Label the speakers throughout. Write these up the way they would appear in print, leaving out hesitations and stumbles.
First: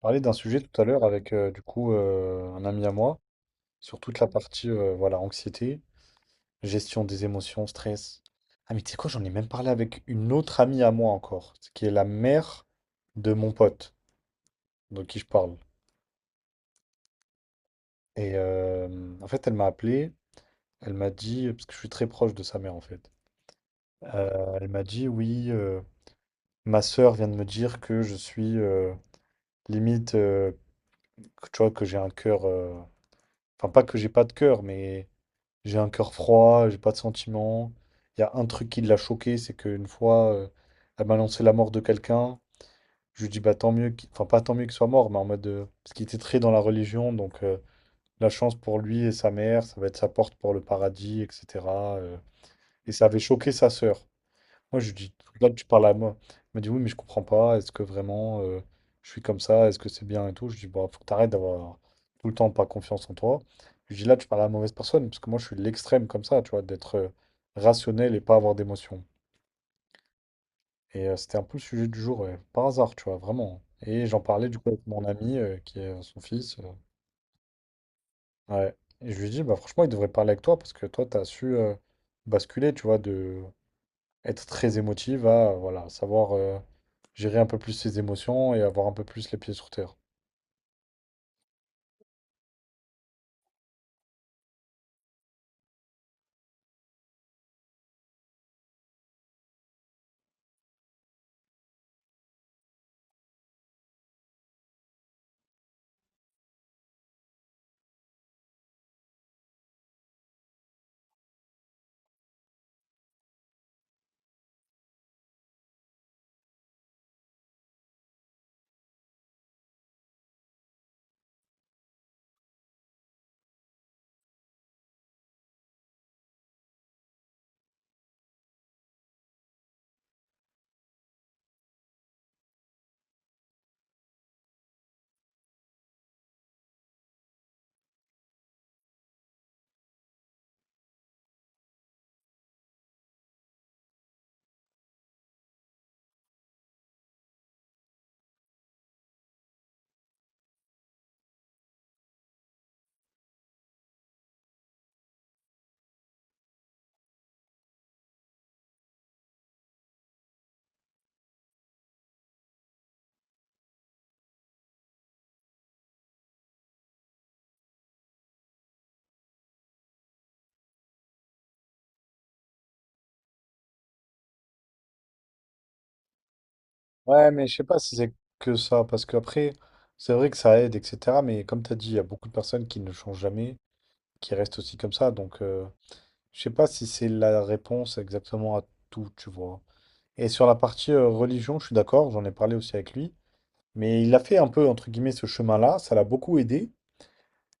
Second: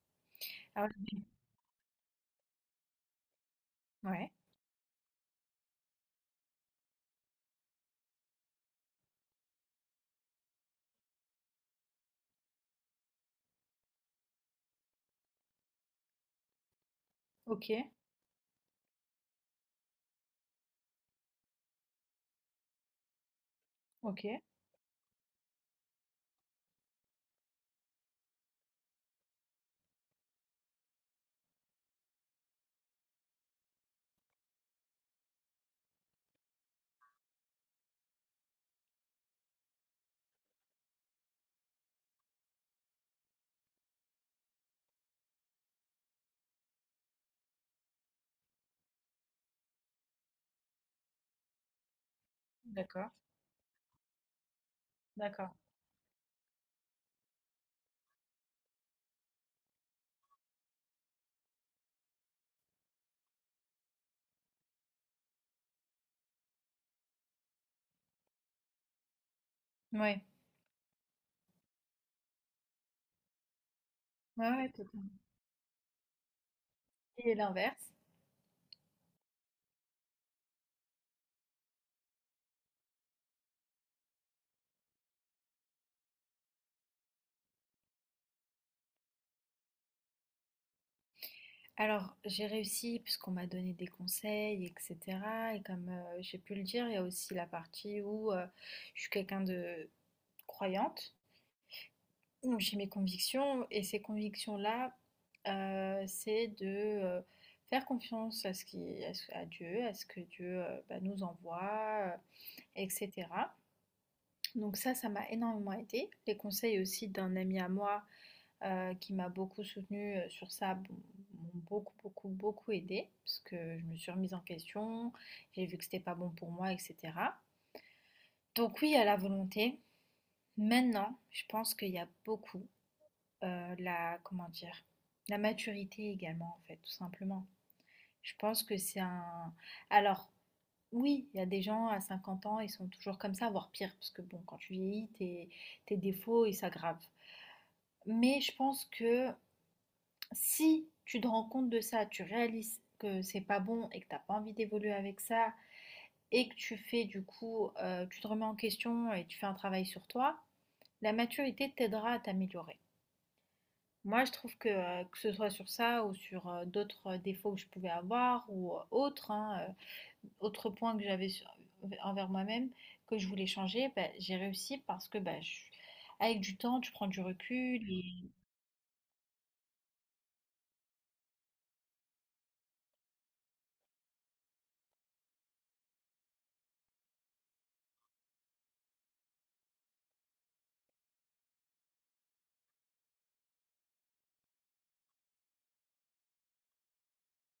Speaker 1: Parlé d'un sujet tout à
Speaker 2: Ah
Speaker 1: l'heure
Speaker 2: oui.
Speaker 1: avec un ami à moi sur toute la
Speaker 2: Ouais.
Speaker 1: partie voilà, anxiété, gestion des émotions, stress. Ah mais tu sais quoi, j'en ai même parlé avec une autre amie à moi encore, qui est la mère de mon pote de qui je parle.
Speaker 2: OK,
Speaker 1: Et en fait, elle m'a appelé, elle m'a dit, parce que je suis très proche de sa mère en fait.
Speaker 2: OK.
Speaker 1: Elle m'a dit oui, ma sœur vient de me dire que je suis limite tu vois, que j'ai un cœur enfin, pas que j'ai pas de cœur, mais j'ai un cœur froid, j'ai pas de sentiments. Il y a un truc qui l'a choqué, c'est qu'une fois, elle m'a annoncé la mort de quelqu'un. Je lui dis, bah tant mieux enfin, pas tant mieux qu'il soit mort, mais en mode, parce qu'il était très dans la religion, donc la chance pour lui et sa mère, ça va être sa porte pour le paradis, etc. euh. Et ça
Speaker 2: D'accord,
Speaker 1: avait choqué sa sœur. Moi, je lui dis, là,
Speaker 2: d'accord.
Speaker 1: tu parles à moi. Il m'a dit oui, mais je comprends pas. Est-ce que vraiment je suis comme ça? Est-ce que c'est bien et tout? Je lui dis, bah, faut que t'arrêtes d'avoir tout le temps pas confiance en toi. Je lui dis, là, tu parles à la mauvaise personne, parce que moi, je suis l'extrême comme ça, tu vois, d'être rationnel et pas avoir d'émotion.
Speaker 2: Ouais.
Speaker 1: Et c'était un peu le sujet du jour, ouais, par hasard, tu vois, vraiment. Et j'en
Speaker 2: Ouais,
Speaker 1: parlais du
Speaker 2: ouais,
Speaker 1: coup avec mon
Speaker 2: totalement.
Speaker 1: ami, qui est son fils.
Speaker 2: Et l'inverse?
Speaker 1: Ouais. Et je lui dis, bah, franchement, il devrait parler avec toi, parce que toi, t'as su basculer, tu vois, de être très émotive à voilà, savoir gérer un peu plus ses émotions et avoir un peu plus les pieds sur terre.
Speaker 2: Alors, j'ai réussi puisqu'on m'a donné des conseils, etc. Et comme j'ai pu le dire, il y a aussi la partie où je suis quelqu'un de croyante, où j'ai mes convictions, et ces convictions-là, c'est de faire confiance à ce qui, à, à Dieu, à ce que Dieu bah, nous envoie, etc. Donc ça m'a énormément aidé. Les conseils aussi d'un ami à moi qui m'a beaucoup soutenue sur ça bon, m'ont beaucoup, beaucoup, beaucoup aidé parce que je me suis remise en question, j'ai vu que c'était pas bon pour moi, etc. Donc oui, à la volonté. Maintenant, je pense qu'il y a beaucoup la, comment dire, la maturité également en fait, tout simplement. Je pense que c'est un. Alors, oui, il y a des gens à 50 ans, ils sont toujours comme ça, voire pire, parce que bon, quand tu vieillis, tes défauts, ils s'aggravent. Mais je pense que si tu te rends compte de ça, tu réalises que c'est pas bon et que t'as pas envie d'évoluer avec ça, et que tu fais du coup, tu te remets en question et tu fais un travail sur toi, la maturité t'aidera à t'améliorer. Moi, je trouve que ce soit sur ça ou sur, d'autres, défauts que je pouvais avoir ou, autres, hein, autre point que j'avais sur envers moi-même, que je voulais changer, bah, j'ai réussi parce que, bah, je avec du temps, tu prends du
Speaker 1: Ouais, mais je sais pas
Speaker 2: recul
Speaker 1: si
Speaker 2: et
Speaker 1: c'est que ça, parce qu'après, c'est vrai que ça aide, etc. Mais comme tu as dit, il y a beaucoup de personnes qui ne changent jamais, qui restent aussi comme ça. Donc, je sais pas si c'est la réponse exactement à tout, tu vois. Et sur la partie religion, je suis d'accord, j'en ai parlé aussi avec lui. Mais il a fait un peu, entre guillemets, ce chemin-là, ça l'a beaucoup aidé.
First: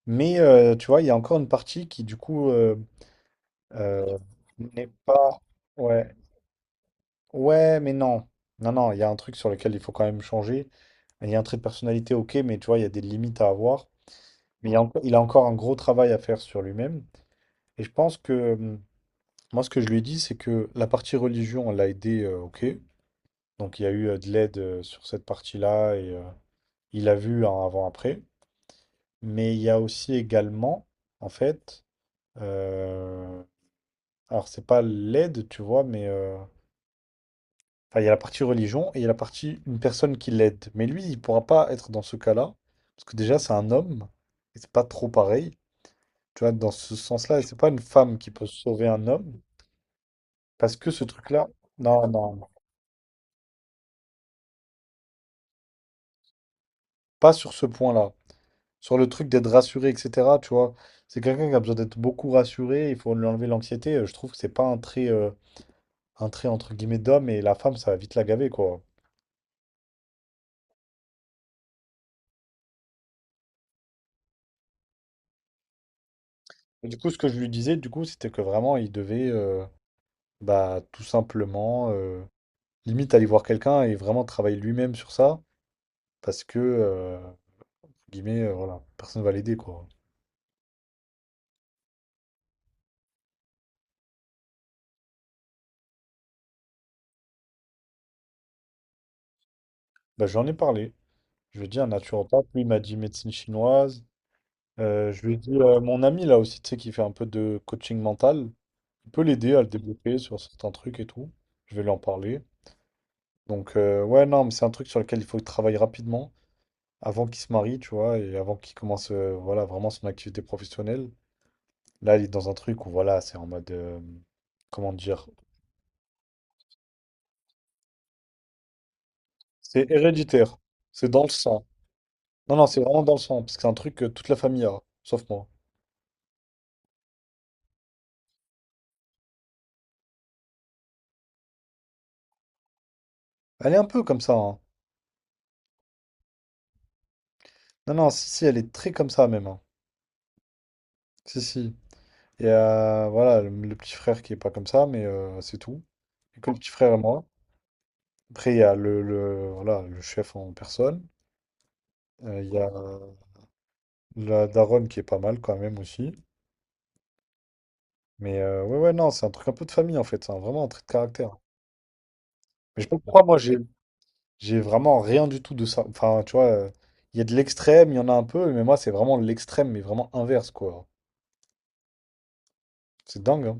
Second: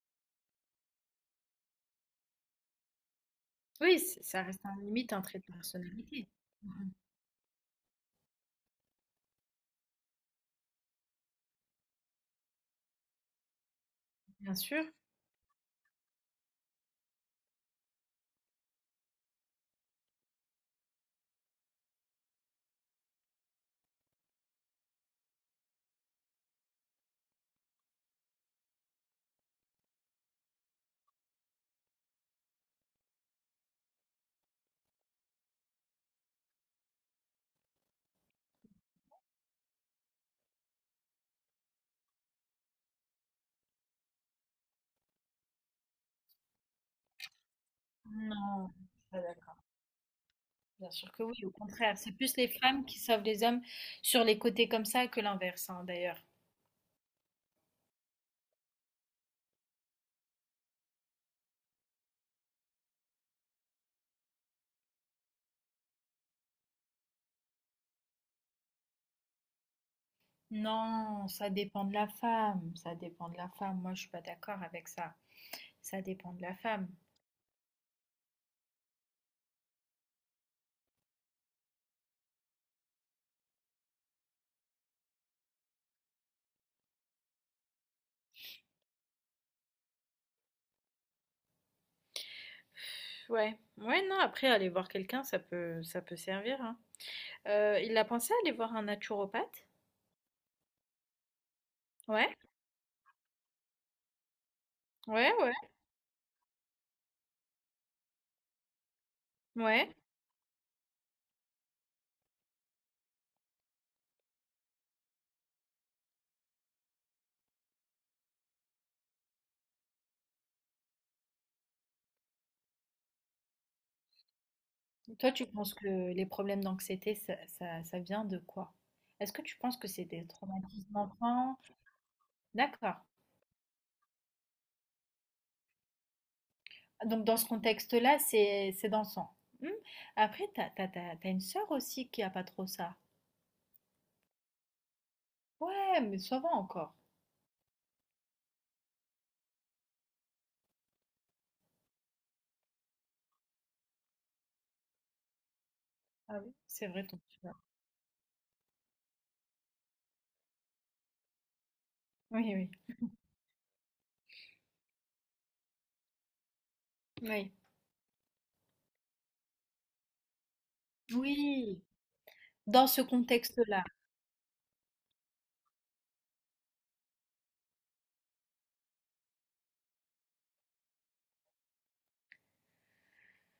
Speaker 1: Mais tu vois, il y a encore une partie qui, du coup,
Speaker 2: Oui,
Speaker 1: euh,
Speaker 2: c ça reste un
Speaker 1: n'est
Speaker 2: limite, un
Speaker 1: pas.
Speaker 2: trait de
Speaker 1: Ouais.
Speaker 2: personnalité. Mmh.
Speaker 1: Ouais, mais non. Non, non, il y a un truc sur lequel il faut quand même changer. Il y a un trait de personnalité, ok, mais tu vois, il y a des limites à avoir.
Speaker 2: Bien
Speaker 1: Mais
Speaker 2: sûr.
Speaker 1: il a encore un gros travail à faire sur lui-même. Et je pense que, moi, ce que je lui ai dit, c'est que la partie religion, elle l'a aidé, ok. Donc, il y a eu de l'aide sur cette partie-là. Et, il a vu un avant-après. Mais il y a aussi également, en fait, euh, alors c'est pas l'aide, tu vois, mais enfin, il y a la partie religion et il y a la partie une personne qui l'aide. Mais lui, il pourra pas être dans ce cas-là, parce que déjà, c'est un homme, et c'est pas trop pareil. Tu vois, dans ce sens-là, et c'est pas une femme qui peut
Speaker 2: Non, je
Speaker 1: sauver
Speaker 2: suis
Speaker 1: un
Speaker 2: pas
Speaker 1: homme,
Speaker 2: d'accord.
Speaker 1: parce que
Speaker 2: Bien
Speaker 1: ce
Speaker 2: sûr que oui,
Speaker 1: truc-là,
Speaker 2: au contraire,
Speaker 1: non,
Speaker 2: c'est
Speaker 1: non,
Speaker 2: plus les
Speaker 1: non.
Speaker 2: femmes qui sauvent les hommes sur les côtés comme ça que l'inverse, hein, d'ailleurs.
Speaker 1: Pas sur ce point-là. Sur le truc d'être rassuré, etc., tu vois, c'est quelqu'un qui a besoin d'être beaucoup rassuré, il faut lui enlever l'anxiété. Je trouve que c'est pas un trait, un trait entre guillemets d'homme, et la femme, ça va vite la gaver, quoi.
Speaker 2: Non, ça dépend de la femme, ça dépend de la femme. Moi, je suis pas d'accord avec ça. Ça dépend de la
Speaker 1: Et
Speaker 2: femme.
Speaker 1: du coup, ce que je lui disais, du coup, c'était que vraiment, il devait bah, tout simplement, limite, aller voir quelqu'un et vraiment travailler lui-même sur ça, parce que, entre guillemets, voilà, personne va l'aider, quoi.
Speaker 2: Ouais, ouais, non, après aller voir quelqu'un, ça peut servir, hein. Il a pensé à aller voir un naturopathe?
Speaker 1: Bah, j'en ai parlé. Je lui ai dit un
Speaker 2: Ouais,
Speaker 1: naturopathe, lui, il m'a dit médecine chinoise. Je
Speaker 2: ouais,
Speaker 1: lui ai
Speaker 2: ouais,
Speaker 1: dit, mon ami, là aussi, tu sais, qui fait un peu de coaching mental, il peut l'aider à le
Speaker 2: ouais.
Speaker 1: débloquer sur certains trucs et tout. Je vais lui en parler. Donc, ouais, non, mais c'est un truc sur lequel il faut travailler rapidement, avant qu'il se marie, tu vois, et avant qu'il commence voilà, vraiment son activité professionnelle. Là, il est dans un truc où, voilà, c'est en mode, comment dire,
Speaker 2: Toi, tu penses que les problèmes d'anxiété, ça vient de quoi? Est-ce que tu penses que
Speaker 1: c'est
Speaker 2: c'est des
Speaker 1: héréditaire,
Speaker 2: traumatismes
Speaker 1: c'est dans le
Speaker 2: d'enfant?
Speaker 1: sang. Non, non, c'est
Speaker 2: D'accord.
Speaker 1: vraiment dans le sang, parce que c'est un truc que toute la famille a, sauf moi.
Speaker 2: Donc, dans ce contexte-là, c'est dansant. Hmm. Après, t'as une sœur aussi qui a pas trop ça.
Speaker 1: Elle est un peu comme ça, hein.
Speaker 2: Ouais, mais ça va encore.
Speaker 1: Non, non, si, si, elle est très comme ça même, hein. Si, si. Et voilà, le petit frère qui est pas comme ça, mais c'est tout.
Speaker 2: Ah
Speaker 1: Et que
Speaker 2: oui,
Speaker 1: le petit
Speaker 2: c'est
Speaker 1: frère et
Speaker 2: vrai ton
Speaker 1: moi.
Speaker 2: petit doigt.
Speaker 1: Après, il y a voilà, le chef en personne. Il
Speaker 2: Oui,
Speaker 1: y a
Speaker 2: oui,
Speaker 1: la daronne qui est pas mal quand même aussi.
Speaker 2: oui.
Speaker 1: Mais ouais, ouais, non, c'est un truc un peu de famille en fait, vraiment un trait de caractère.
Speaker 2: Oui,
Speaker 1: Mais je
Speaker 2: dans
Speaker 1: sais pas
Speaker 2: ce
Speaker 1: pourquoi moi j'ai
Speaker 2: contexte-là.
Speaker 1: j'ai vraiment rien du tout de ça. Enfin, tu vois, il y a de l'extrême, il y en a un peu, mais moi c'est vraiment l'extrême, mais vraiment inverse quoi. C'est dingue, hein.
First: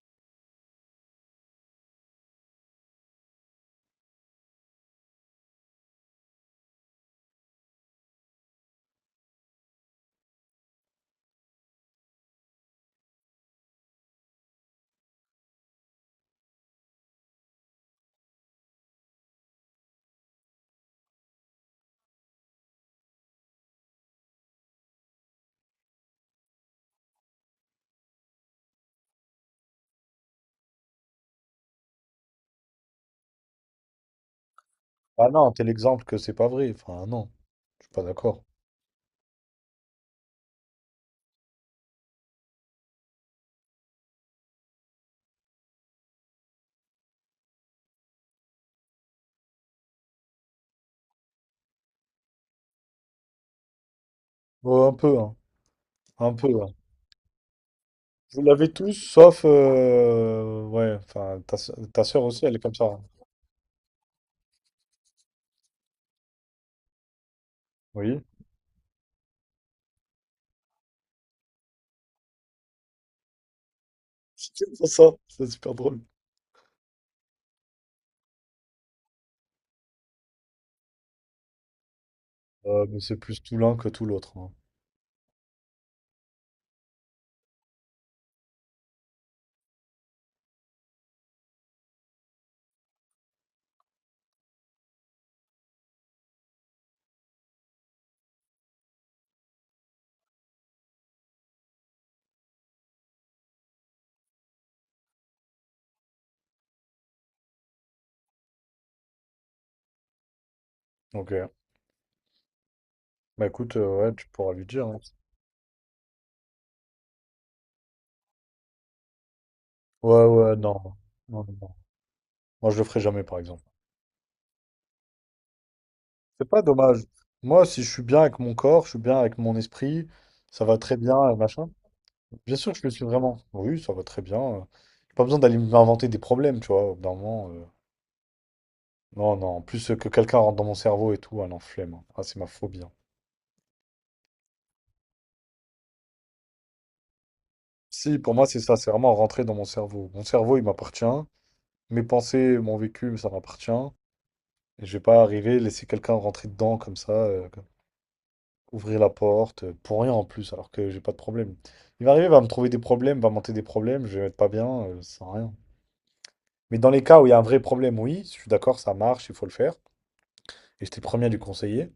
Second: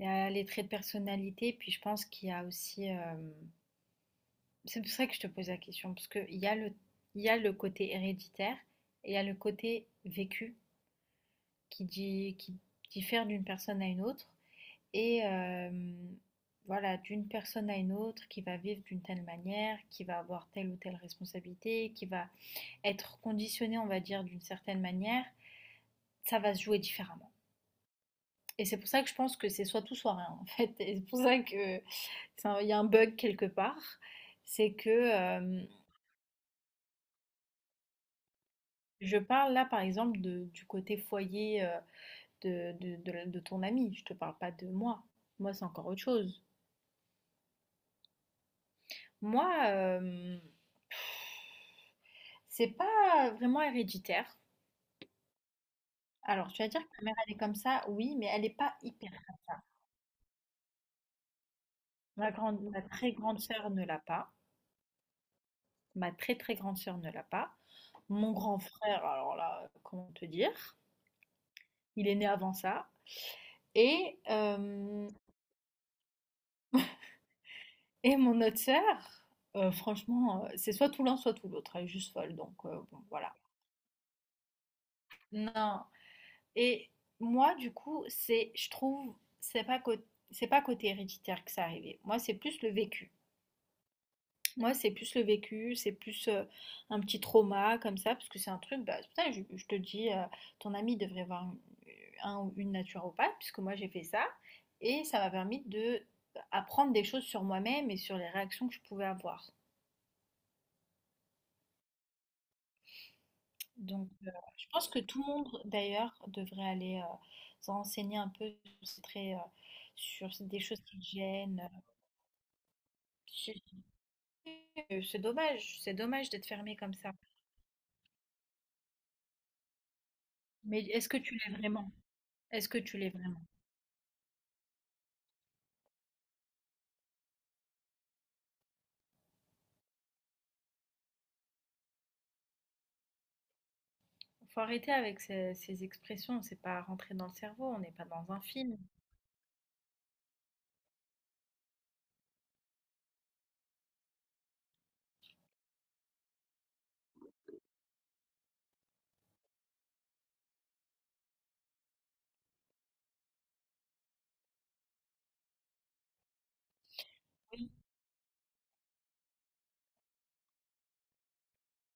Speaker 2: Il y a les traits de personnalité, puis je pense qu'il y a aussi. C'est pour ça que je te pose la question, parce qu'il y a le, côté héréditaire et il y a le côté vécu qui, qui diffère d'une personne à une autre. Et voilà, d'une personne à une autre qui va vivre d'une telle manière, qui va avoir telle ou telle responsabilité, qui va être conditionnée, on va dire, d'une certaine manière, ça va se jouer différemment. Et c'est pour ça que je pense que c'est soit tout, soit rien, en fait. Et c'est pour ça que c'est un- il y a un bug quelque part. C'est que
Speaker 1: Ah non, t'es l'exemple que c'est pas vrai. Enfin, non, je suis pas d'accord.
Speaker 2: je parle là, par exemple, du côté foyer de ton ami. Je te parle pas de moi. Moi, c'est encore autre chose. Moi, c'est pas vraiment héréditaire.
Speaker 1: Ouais, un peu, hein. Un peu,
Speaker 2: Alors, tu vas
Speaker 1: ouais.
Speaker 2: dire que ta mère, elle est comme ça, oui, mais
Speaker 1: Vous
Speaker 2: elle n'est
Speaker 1: l'avez
Speaker 2: pas
Speaker 1: tous,
Speaker 2: hyper comme
Speaker 1: sauf.
Speaker 2: ça.
Speaker 1: euh, Ouais, enfin, ta soeur
Speaker 2: Ma
Speaker 1: aussi, elle est
Speaker 2: grande,
Speaker 1: comme
Speaker 2: ma
Speaker 1: ça, hein.
Speaker 2: très grande sœur ne l'a pas. Ma très très grande sœur ne l'a pas.
Speaker 1: Oui.
Speaker 2: Mon grand frère, alors là, comment te dire? Il est né avant ça. Et,
Speaker 1: C'est pour ça,
Speaker 2: hem,
Speaker 1: c'est super drôle.
Speaker 2: et mon autre sœur, franchement, c'est soit tout l'un, soit tout l'autre. Elle est juste folle, donc bon,
Speaker 1: Mais c'est
Speaker 2: voilà.
Speaker 1: plus tout l'un que tout l'autre, hein.
Speaker 2: Non et moi, du coup, c'est je trouve, c'est pas côté héréditaire que ça arrivait. Moi, c'est plus le vécu. Moi, c'est plus le vécu, c'est plus un petit trauma comme ça, parce que c'est un truc, bah, c'est pour ça que je te dis, ton ami devrait voir un ou une naturopathe, puisque moi j'ai fait ça, et ça m'a permis de apprendre des choses sur moi-même et sur les réactions que je pouvais avoir.
Speaker 1: Ok. Bah écoute,
Speaker 2: Donc,
Speaker 1: ouais, tu pourras lui
Speaker 2: je
Speaker 1: dire,
Speaker 2: pense que
Speaker 1: hein.
Speaker 2: tout le monde, d'ailleurs, devrait aller se renseigner un peu sur, ces traits,
Speaker 1: Ouais,
Speaker 2: sur
Speaker 1: ouais,
Speaker 2: des
Speaker 1: non.
Speaker 2: choses qui te
Speaker 1: Non, non, non.
Speaker 2: gênent.
Speaker 1: Moi, je le ferai jamais, par
Speaker 2: Je sais
Speaker 1: exemple.
Speaker 2: que c'est dommage, c'est dommage d'être
Speaker 1: C'est pas
Speaker 2: fermé comme
Speaker 1: dommage.
Speaker 2: ça.
Speaker 1: Moi, si je suis bien avec mon corps, je suis bien avec mon esprit, ça va
Speaker 2: Mais
Speaker 1: très
Speaker 2: est-ce
Speaker 1: bien,
Speaker 2: que tu l'es
Speaker 1: machin.
Speaker 2: vraiment?
Speaker 1: Bien
Speaker 2: Est-ce
Speaker 1: sûr que
Speaker 2: que
Speaker 1: je le
Speaker 2: tu
Speaker 1: suis
Speaker 2: l'es
Speaker 1: vraiment.
Speaker 2: vraiment?
Speaker 1: Oui, ça va très bien. J'ai pas besoin d'aller m'inventer des problèmes, tu vois, au bout d'un moment. Non, non. En plus, que quelqu'un rentre dans mon cerveau et tout, ah non, flemme, hein. Ah, c'est ma phobie, hein.
Speaker 2: Faut arrêter avec ces, ces expressions, c'est pas rentré dans le cerveau, on n'est pas
Speaker 1: Si, pour
Speaker 2: dans un
Speaker 1: moi, c'est ça.
Speaker 2: film.
Speaker 1: C'est vraiment rentrer dans mon cerveau. Mon cerveau, il m'appartient. Mes pensées, mon vécu, ça m'appartient. Et je vais pas arriver, laisser quelqu'un rentrer dedans comme ça. Ouvrir la porte, pour rien en plus, alors que j'ai pas de problème. Il va arriver, il va me trouver des problèmes, va monter des problèmes, je vais être pas bien, ça sert à rien. Mais dans les cas où il y a un vrai
Speaker 2: Oui,
Speaker 1: problème, oui, je suis d'accord, ça marche, il faut le faire. Et j'étais le premier à lui conseiller.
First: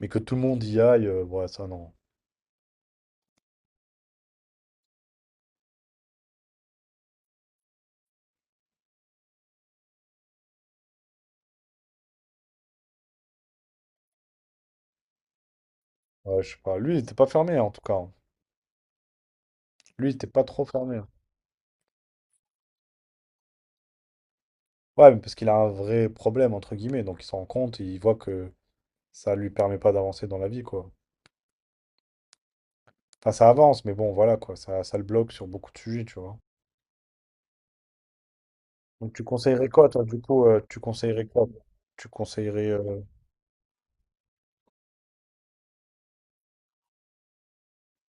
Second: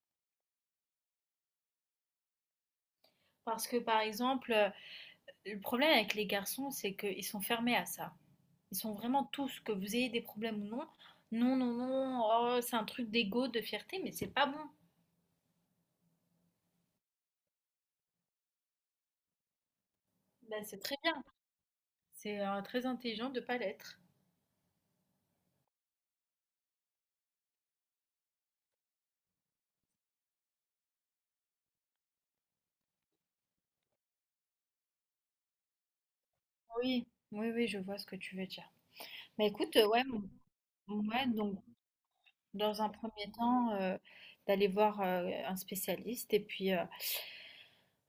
Speaker 1: Mais que tout le monde y aille, ouais, ça non.
Speaker 2: Parce que par exemple, le problème avec les garçons, c'est qu'ils sont fermés à ça. Ils sont vraiment tous, que vous ayez des problèmes ou non, non, non, non, oh, c'est un truc d'ego, de fierté, mais c'est pas bon.
Speaker 1: Ouais, je sais pas. Lui, il était pas fermé, en tout cas, hein. Lui, il était pas
Speaker 2: Ben,
Speaker 1: trop
Speaker 2: c'est très
Speaker 1: fermé.
Speaker 2: bien. C'est très intelligent de pas l'être.
Speaker 1: Ouais, mais parce qu'il a un vrai problème, entre guillemets, donc il s'en rend compte et il voit que ça lui permet pas d'avancer dans la vie, quoi. Enfin, ça avance, mais bon, voilà, quoi, ça le bloque sur beaucoup de sujets, tu vois.
Speaker 2: Oui, oui, oui, je vois ce que tu veux dire.
Speaker 1: Donc tu
Speaker 2: Mais
Speaker 1: conseillerais
Speaker 2: écoute,
Speaker 1: quoi,
Speaker 2: ouais,
Speaker 1: toi, du coup, tu conseillerais
Speaker 2: ouais,
Speaker 1: quoi?
Speaker 2: donc
Speaker 1: Tu conseillerais...
Speaker 2: dans un
Speaker 1: euh,
Speaker 2: premier temps, d'aller voir un spécialiste et puis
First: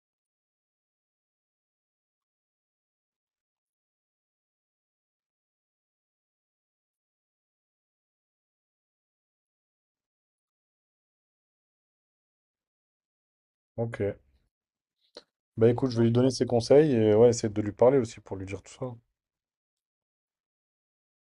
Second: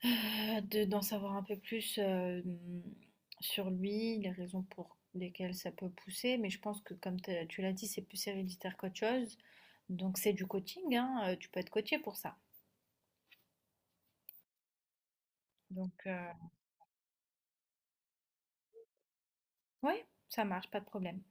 Speaker 2: De d'en savoir un peu plus, sur lui, les raisons pour lesquelles ça peut pousser, mais je pense que comme tu l'as dit, c'est plus héréditaire qu'autre chose, donc c'est du coaching, hein, tu peux être coachée pour ça,
Speaker 1: Ok. Bah écoute,
Speaker 2: donc
Speaker 1: je vais lui donner ses conseils et ouais, essayer de lui parler aussi pour lui dire tout ça.
Speaker 2: ouais, ça marche, pas de problème.